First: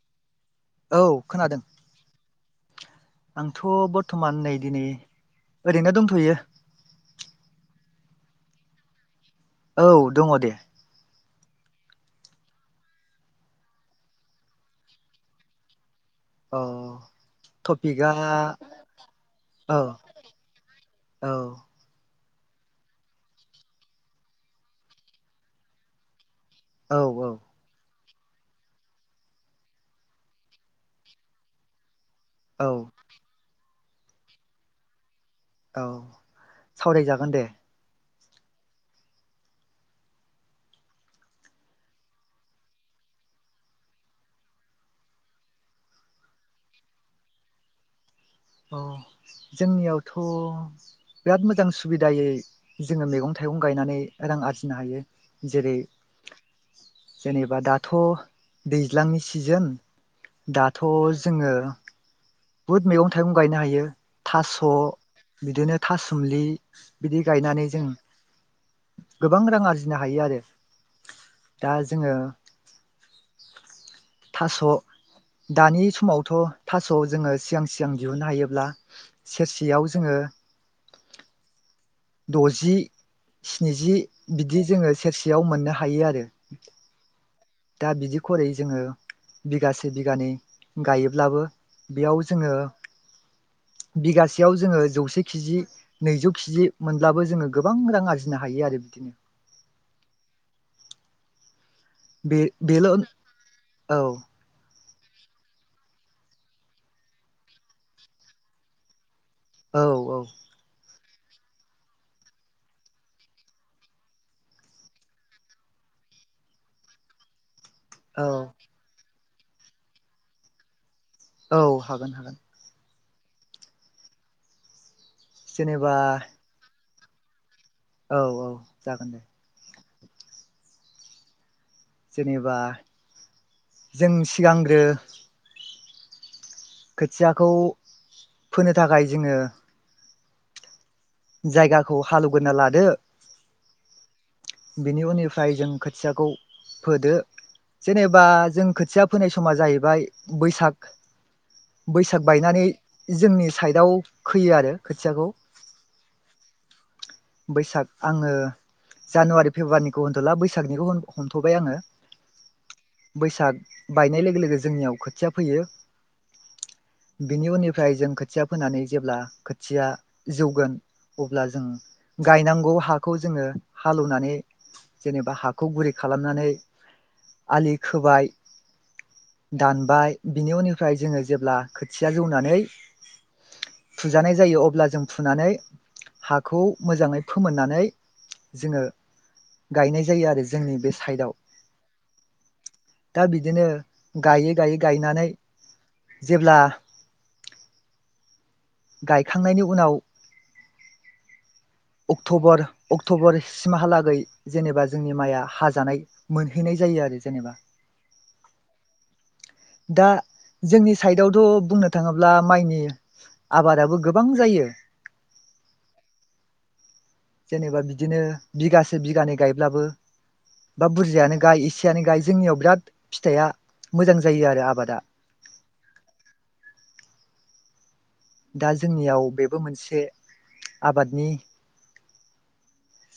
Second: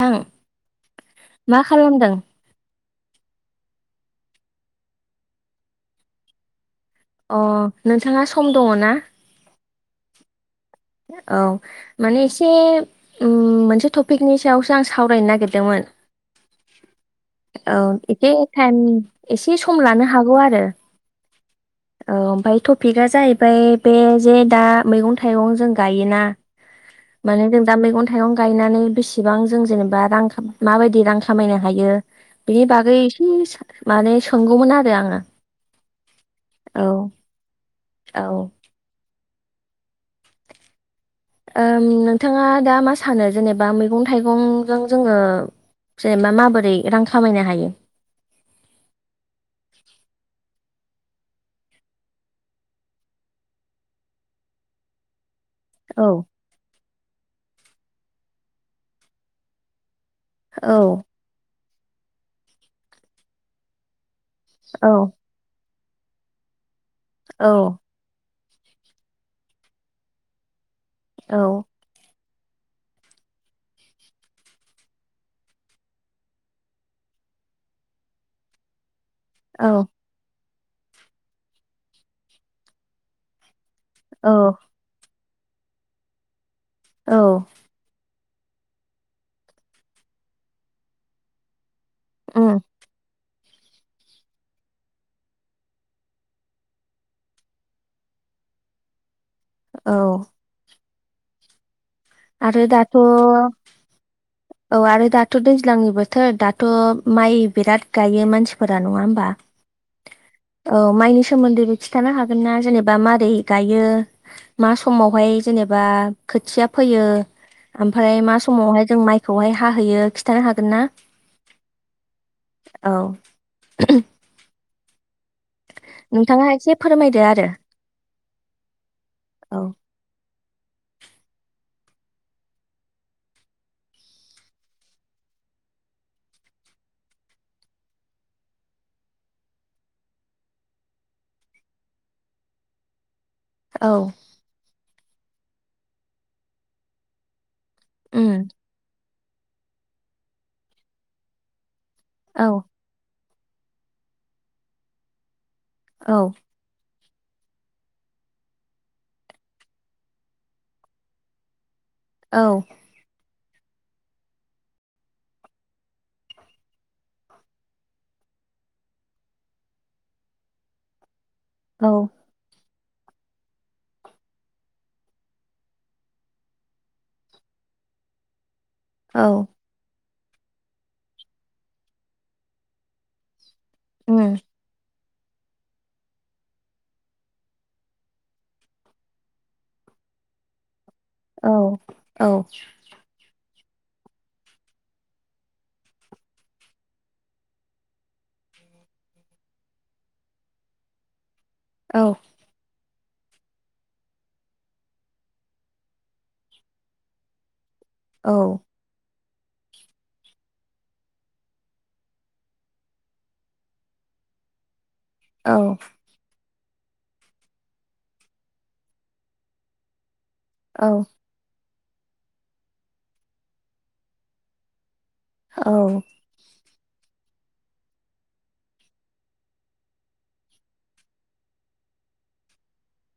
नोंथां औ खोनादों मा खालामदों आंथ' बरथ'मान नै दिनै ओरैनो दंथ'यो अ नोंथाङा सम दङ ना औ दङ दे औ माने एसे मोनसे टपिकनि सायावसो आं सावरायनो नागिरदोंमोन। औ। औ टपिकआ एसे टाइम एसे सम औ लानो हागौ आरो। औ औ ओमफ्राय टपिकआ जाहैबाय बे जे दा मैगं थाइगं जों गायोना। औ औ माने जों दा मैगं था। थाइगं गायनानै बेसेबां जों जेनेबा रां माबायदि रां खामायनो हायो। बेनि औ बागै एसे माने सोंगौमोन आरो आङो। औ औ सावरायजागोन दे। औ। ओम नोंथाङा दा मा सानो जेनेबा मैगं थाइगंजों जोङो जेनेबा माबोरै रां खामायनो हायो? औ जोंनियावथ' बिराद मोजां सुबिदायै जोङो मैगं थाइग थाइगं गायनानै रां आरजिनो हायो जेरै औ जेनेबा दाथ' दैज्लांनि सिजोन औ दाथ' जोङो बहुत मैगं थाइगं गायनो हायो थास' औ बिदिनो थासुमुलि बिदि औ गायनानै जों गोबां रां आरजिनो हायो आरो। औ दा जोङो थास' दानि समावथ' थास' जोङो सिगां सिगां दिहुननो हायोब्ला औ सेरसेयाव जोङो द'जि स्निजि औ बिदि जोङो सेरसेयाव मोननो हायो आरो औ दा बिदि खरै जोङो बिगासे बिगानै गायोब्लाबो बेयाव जोङो उम बिगासेयाव जोङो जौसे केजि नैजौ केजि मोनब्लाबो जोङो गोबां रां आरजिनो हायो हायो आरो बिदिनो औ बे आरो बेल' दाथ' औ औ आरो दाथ' दैज्लांनि बोथोर दाथ' माइ बिराद गायो मानसिफोरा नङा होमबा औ औ औ माइनि सोमोन्दैबो खिन्थानो हागोन ना जेनेबा मारै गायो मा समावहाय जेनेबा खोथिया फैयो ओमफ्राय औ मा समावहाय जों माइखौहाय हाहैयो खिन्थानो हागोन ना औ हागोन हागोन औ जेनेबा नोंथाङा एसे फोरमायदो आरो औ औ जागोन दे [inaudible] जेनेबा जों सिगांग्रो खोथियाखौ फोनो थाखाय जोङो जायगाखौ हालेवग्रोना लादो औ बेनि उननिफ्राय जों खोथियाखौ फोदो जेनेबा उम जों खोथिया फोनाय समा जाहैबाय बैसाग बैसाग औ बायनानै जोंनि साइदआव खोैयो आरो खोथियाखौ औ बैसाग आङो जानुवारि फेब्रुवारिखौ होनथ'ला बैसागनिखौ हमथ'बाय आङो औ बैसाग बायनाय लोगो लोगो जोंनियाव खोथिया फैयो बिनि उननिफ्राय जों खोथिया फोनानै जेब्ला खोथिया जौगोन अब्ला जों औ नांगौ हाखौ जोङो हालेवनानै जेनेबा हाखौ गुरै खालामनानै आलि खोबाय। औ दानबाय बिनि उननिफ्राय जोंङो जेब्ला खोथिया जौनानै उम फुजानाय जायो अब्ला जों फुनानै हाखौ मोजांङै फोमोननानै जोङो गायनाय जायो आरो जोंनि बे सायदाव औ औ दा बिदिनो गायै गायै गायनानै जेब्ला गायखांनायनि उनाव औ अक्टबर अक्ट'बरसिम हालागै जेनेबा जोंनि माइआ हाजानाय मोनहैनाय जायो आरो जेनेबा औ। दा जोंनि साइदआवथ' बुंनो थाङोब्ला माइनि आबादाबो गोबां जायो। औ। जेनेबा बिदिनो बिगासे-बिगानै गायब्लाबो औ बा बुरजायानो गाय एसे फिथाइआनो गाय जोंनियाव बिराद फिथाइआ मोजां जायो आरो आबादा। औ। दा जोंनियाव बेबो मोनसे आबादनि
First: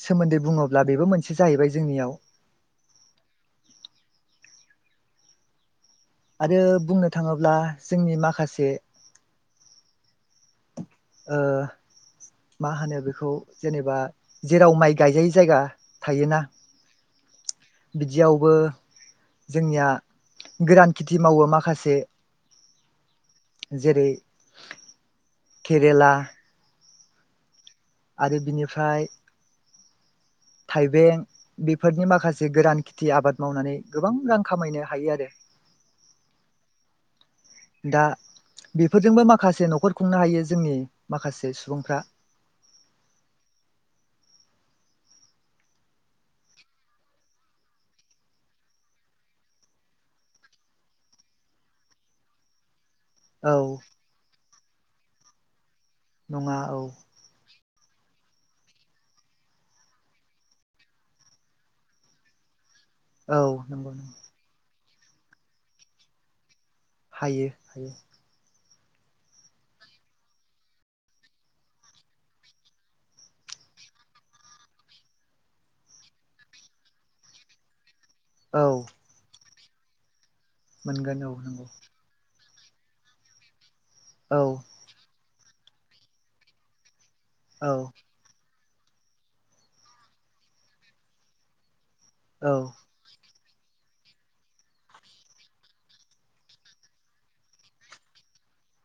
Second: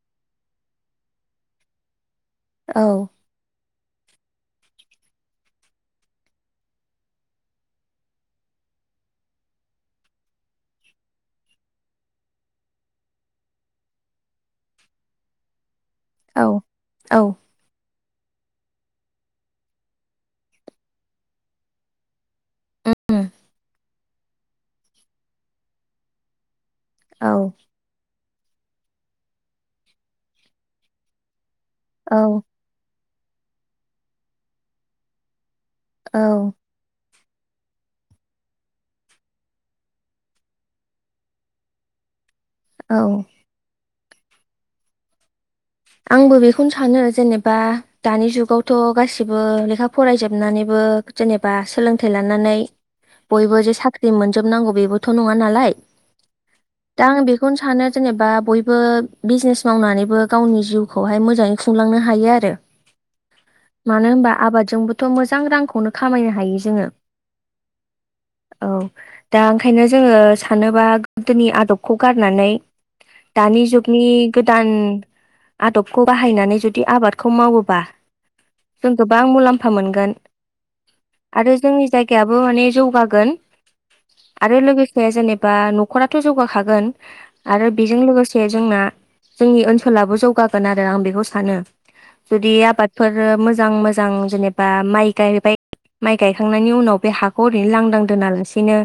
सोमोन्दै बुङोब्ला बेबो मोनसे जाहैबाय जोंनियाव। औ। आरो बुंनो थाङोब्ला जोंनि माखासे ओ मा होनो बेखौ जेनेबा जेराव माइ गायजायै जायगा थायोना औ औ। बिदियावबो जोंनिया गोरान खिथि मावो माखासे। जेरै केरेला औ। आरो बिनिफ्राय थाइबें बेफोरनि औ माखासे गोरान खेथि आबाद मावनानै गोबां रां खामायनो हायो आरो। औ। दा बेफोरजोंबो माखासे न'खर खुंनो हायो जोंनि माखासे सुबुंफ्रा। औ। आंबो बेखौनो सानो जेनेबा दानि जुगावथ' गासिबो लेखा फरायजोबनानैबो बो जेनेबा सोलोंथाइ लानानै औ बयबो जे साख्रि मोनजोबनांगौ बेबोथ' नङा नालाय नङा औ दा आं बेखौनो सानो जेनेबा बयबो बिजनेस मावनानैबो गावनि जिउखौहाय मोजाङै खुंलांनो हायो आरो औ नंगौ मानो नंगौ होनबा आबादजोंबो थ' मोजां रांखौनो खामायनो हायो जोङो। हायो। औ दा ओंखायनो जोङो सानोबा गोदोनि आदबखौ गारनानै दानि जुगनि गोदान आदबखौ बाहायनानै जुदि आबादखौ मावोबा औ जों गोबां मुला मफा मोनगोन मोनगोन औ आरो नंगौ जोंनि जायगायाबो माने जौगागोन औ आरो लोगोसे जेनेबा न'खराथ' जौगाखागोन आरो औ बेजों लोगोसे जोंना जोंनि ओनसोलाबो जौगागोन आरो आं बेखौ सानो। जुदि औ आबादफोर मोजां मोजां जेनेबा माइ गायबाय माइ गायखांनायनि उनाव बे हाखौ ओरैनो लांदां दोनालासिनो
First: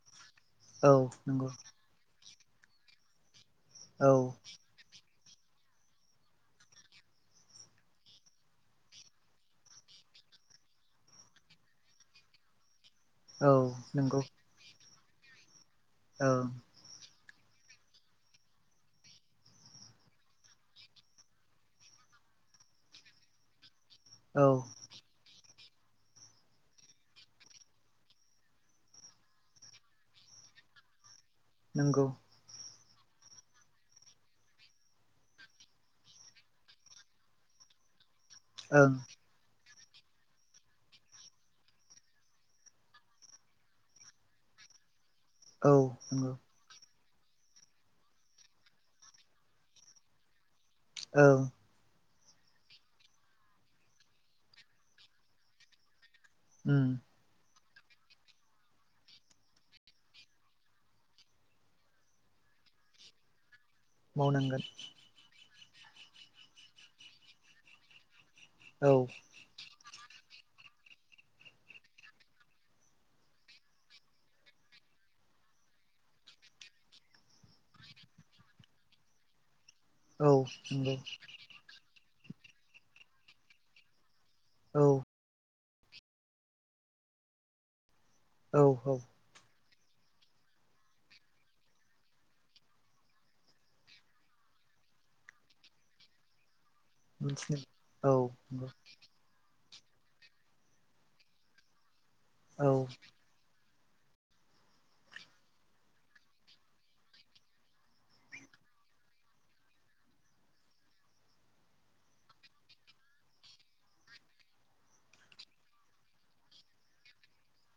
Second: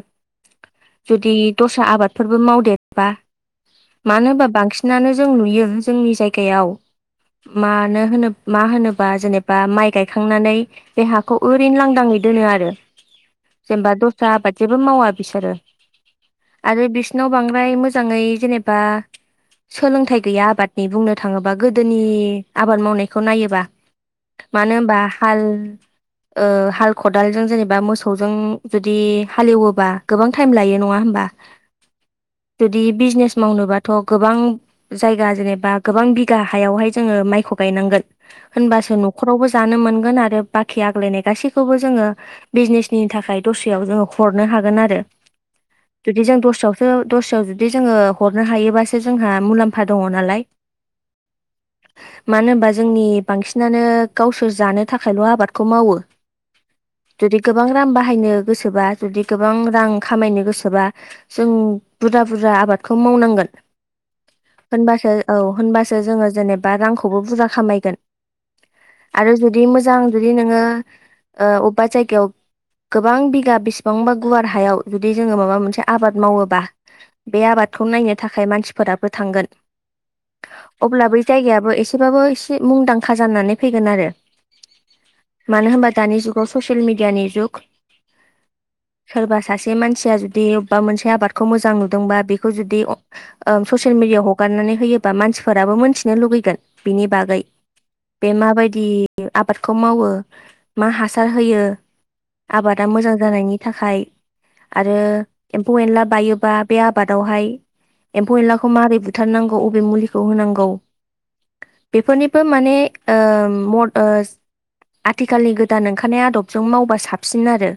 औ जुदि नंगौ दस्रा आबादफोरबो मावदेर बा औ मानो होनबा बांसिनानो जों नुयो जोंनि जायगायाव मानो होनोब मा होनोबा जेनेबा माइ गायखांनानै बे हाखौ ओरैनो लांदांयै दोनो आरो औ जेनबा नंगौ दस्रा आबाद जेबो मावा बिसोरो। औ सिनाव बांद्राय मोजाङै जेनेबा सोलोंथाइ गैया आबाद बे बुंनो थाङोबा गोदोनि आबाद मावनायखौ नायोबा औ मानो होमबा हाल ओ हाल खदालजों जेनेबा मोसौजों जुदि हालौवोबा गोबां टाइम लायो नङा होमबा? नोंगौ। जुदि बिजिनेस मावनोबाथ' गोबां जायगा जेनेब बा गोबां बिगा हायावहाय जोंङो माइखौ गायनांगोन ओं होनबासो न'खरावबो जानो मोनगोन आरो बाखि आग्लायनाय गासैखौबो जोङो बिजनेसनि थाखाय दस्रायाव जोङो हरनो हा हागोन आरो। औ [inaudible] बेयाव दस्रायाव जुदि जोङो हरनो हायोबासो जोंहा मुलाम्फा दङ नालाय। औ मानो होमबा जोंनि बांसिनानो गावसोर जानो थाखायल आबादखौ मावो उम जुदि गोबां रां बाहायनो गोसोबा जुदि गोबां रां खामायनो गोसोबा जों बुरजा बुरजा जा आबादखौ मावनांगोन मावनांगोन होनबासो औ होनबासो जोङो जेनेबा रांखौबो बुरजा खामायगोन औ आरो जुदि मोजां जुदि नोङो ओ अबेबा जायगायाव गोबां बिगा बिसेबांबा गुवार हायाव जुदि जोङो माबा मोनसे आबाद मावोबा बे आबादखौ नायनो थाखाय मानसिफोराबो थांगोन औ नंगौ अब्ला बै जायगायाबो एसेबाबो एसे मुंदांखा जानानै फैगोन आरो औ मानो होनबा दानि जुगाव ससियेल मिडियानि जुग औ औ जे मानसिया जुदि अबेबा मोनसे आबादखौ मोजां नुदोंबा बेखौ जुदि अ ओ ससियेल मिडियाआव हगारनानै होयो बा मानसिफोराबो मोनथिनो लुगैगोन बिनि बागै मिथिनो औ बे नंगौ माबायदि आब खौ मावो मा हासार होयो औ आबादा मोजां जानायनि थाखाय आरो एम्फौ एनला बायोबा बे आबादावहाय एम्फौ एनलाखौ मारै बुथारनांगौ अबे मुलिखौ होनांगौ बेफोरनिबो माने ओम मद ओ आथिखालनि गोदान ओंखारनाय आदबजों मावबा साबसिन आरो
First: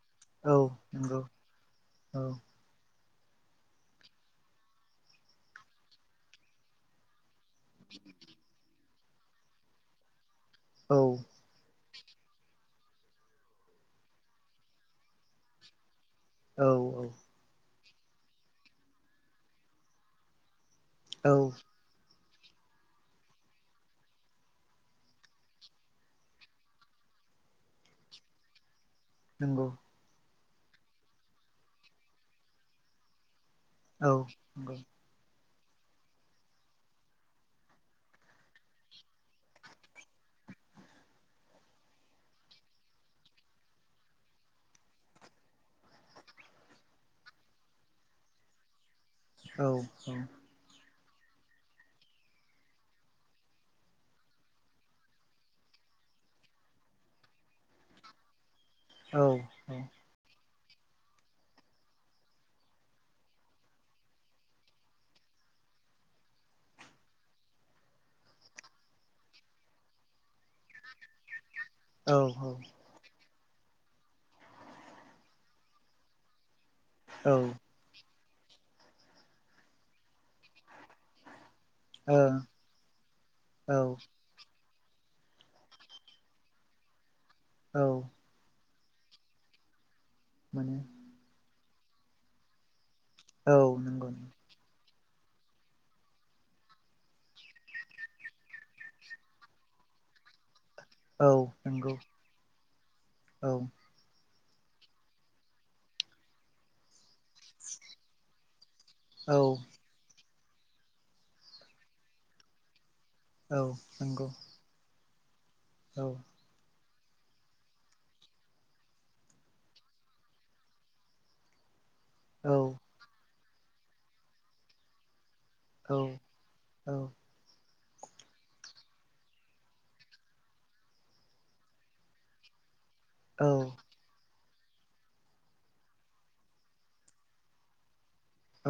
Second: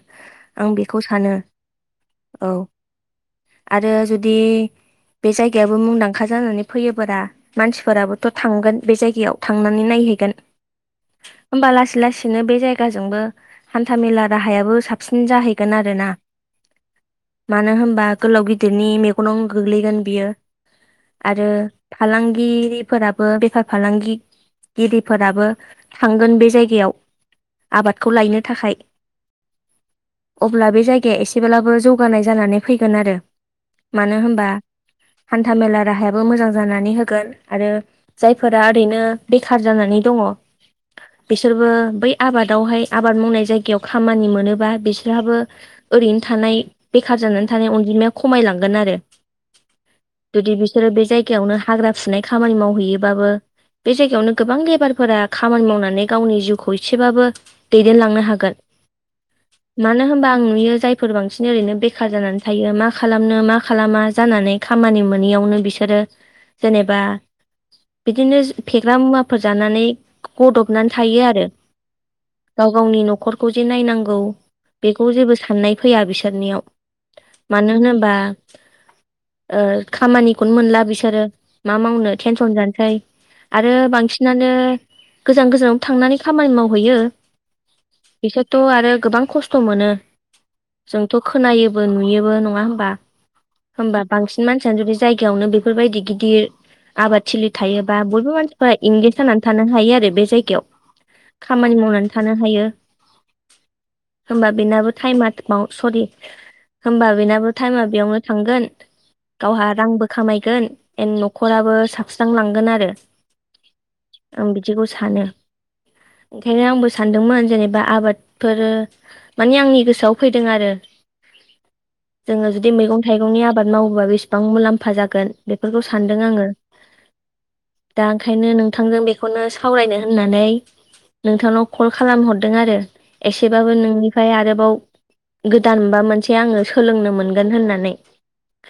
औ आं बेखौ नंगौ सानो औ आरो जुदि बे जायगायाबो मुंदांखा जानानै फैयोबारा मानसिफोराबोथ थांगोन बे जायगायाव थांनानै नायहैगोन औ होमबा लासै लासैनो बे जायगाजोंबो हान्था मेला राहायाबो साबसिन जाहैगोन आरोना औ औ नो होमबा गोलाव‌ गिदिरनि मेगनाव‌ गोग्लैगोन बियो औ आरो फालां गिरिफोराबो बेफार फालांगि गिदिरफोराबो थांगोन बे जायगायाव आबादखौ लायनो थाखाय नोंगौ अब्ला बे जायगाया एसेब्लाबो जौगानाय जानानै फैगोन आरो औ मानो होनबा नोंगौ हान्था मेला राहाया बो मोजां जानानै होगोन आरो जायफोरा ओरैनो बेखार जानानै दङ बिसोरबो बै आबादावहाय आबाद मावनाय जायगायाव खामानि मोनोबा बिसोरहाबो ओरैनो थानाय बेखार जानानै थानाय अनजिमाया खमायलांगोन आरो औ औ जुदि बिसोरो बे जायगायावनो हाग्रा फुनाय खामानि मावहैयोबाबो बे जायगायावनो गोबां लेबारफोरा खामानि मावनानै गावनि जिउखौ एसेबाबो दैदेनलांनो हागोन औ मानो होमबा आं नुयो जायफोर बांसिन ओरैनो बेखार जानानै थायो मा खालामनो मा खालामा जानानै खामानि मोनैयावनो बि बिसोरो जेनेबा बिदिनो फेग्रा मुवाफोर जानानै गदबनानै थायो आरो औ गाव गावनि न'खर बेखौ जे नायनांगौ बेखौ जेबो साननाय फैया बिसोरनियाव मानो होनोबा ओ खामानिखौनो मोनला बिसोरो मा मावनो टेनसन जानोसै आरो ओ औ बांसिनानो गोजान गोजानाव थांनानै खामानि मावहैयो औ थ' आरो गोबां खस्थ' मोनो मोनो जोंथ' खोनायोबो नुयोबो नङा होमबा औ होमबा नंगौ बांसिन मानसियानो जुदि जायगायावनो बेफोरबायदि गिदिर आबाद थिलि थायोबा बयबो मानसिफ्रा इंगिस जानानै थानो हायो आरो बे जायगायाव औ खामानि नंगौ मावनानै थानो हायो औ होमबा बेनाबो टाइमा [unintelligible] सरि होमबा बेनाबो टाइमा बेयावनो थांगोन औ गावहा रांबो खामायगोन एन न'खराबो साबस्रांलांगोन आरो औ नंगौ आं बिदिखौ सानो औ ओंखायनो आंबो सानदोंमोन जेनेबा आबादफोरो मानि आंनि गोसोआव फैदों आरो जोङो जुदि मैगं थाइगंनि आबाद मावोबा बेसेबां मुलाम्फा जागोन बेफोरखौ सान्दों आङो दा ओंखायनो नोंथांजों बेखौनो सावरायनो होननानै नोंथांनाव कल खालाम हरदों आरो औ एसेबाबो नोंनिफ्राय आरो बाव गोदानबा मोनसे आङो सोलोंनो मोनगोन होननानै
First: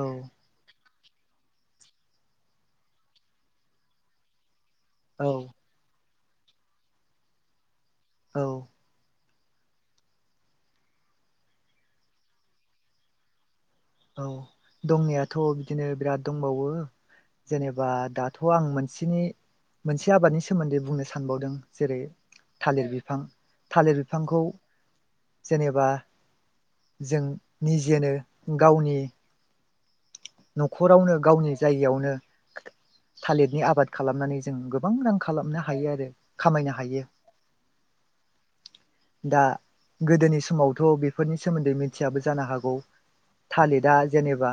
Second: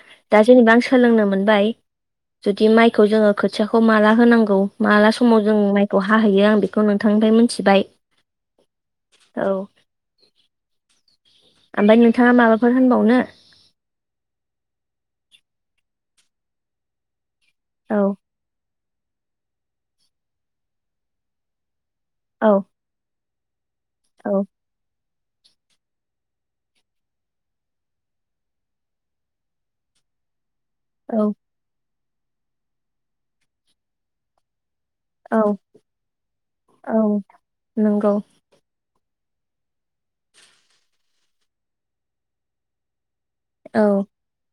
औ गोबां सोलोंनो मोनबाय जुदि माइखौ जोङो खोथियाखौ माला होनांगौ माला औ समाव जों माइखौ हाहैयो आं बेखौ नोंथांनिफ्राय मोनथिबाय औ औ ओमफ्राय नोंथाङा माबाफोर होनबावनो औ दंनायाथ' बिदिनो बिराद दंबावो जेनेबा औ दाथ' आं मोन सेनि मोनसे आबादनि सोमोन्दै बुंनो सानबावदों जेरै औ थालिर बिफां थालिर बिफांखौ औ जेनेबा जों निजेनो गावनि न'खरावनो औ गावनि जायगायावनो थालिरनि आबाद खालामनानै जों गो बां रां औ खालामनो हायो आरो खामायनो हायो औ नंगौ दा गोदोनि समावथ' बेफोरनि सोमोन्दै मिथियाबो जानो हागौ औ थालिरा जेनेबा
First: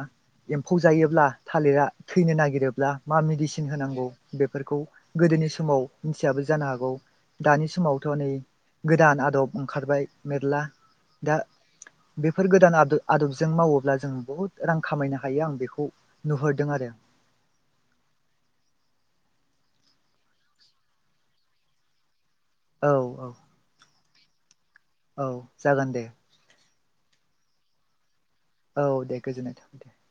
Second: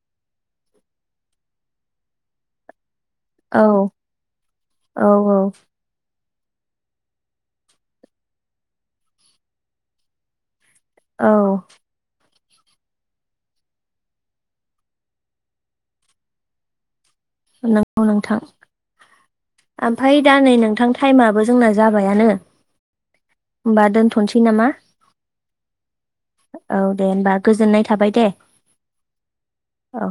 एम्फौ जायोब्ला थालिरा थैनो नागिरोब्ला मा औ मेडिसिन होनांगौ बेफोरखौ औ गोदोनि औ समाव मिथियाबो जानो हागौ दानि समावथ' नै गोदान आदब ओंखारबाय मेरला दा औ बेफोर गोदान आदो-आदबजों मावोब्ला जों बुहुत रां खामायनो हायो आं बेखौ नुहरदों आरो नंगौ नोंथां ओमफ्राय दा नै नोंथां टाइमाबो जोंना जाबायानो औ औ होमबा दोनथ'नोसै नामा औ जागोन दे औ दे होनबा गोजोननाय थाबाय दे औ दे गोजोननाय थाबाय दे औ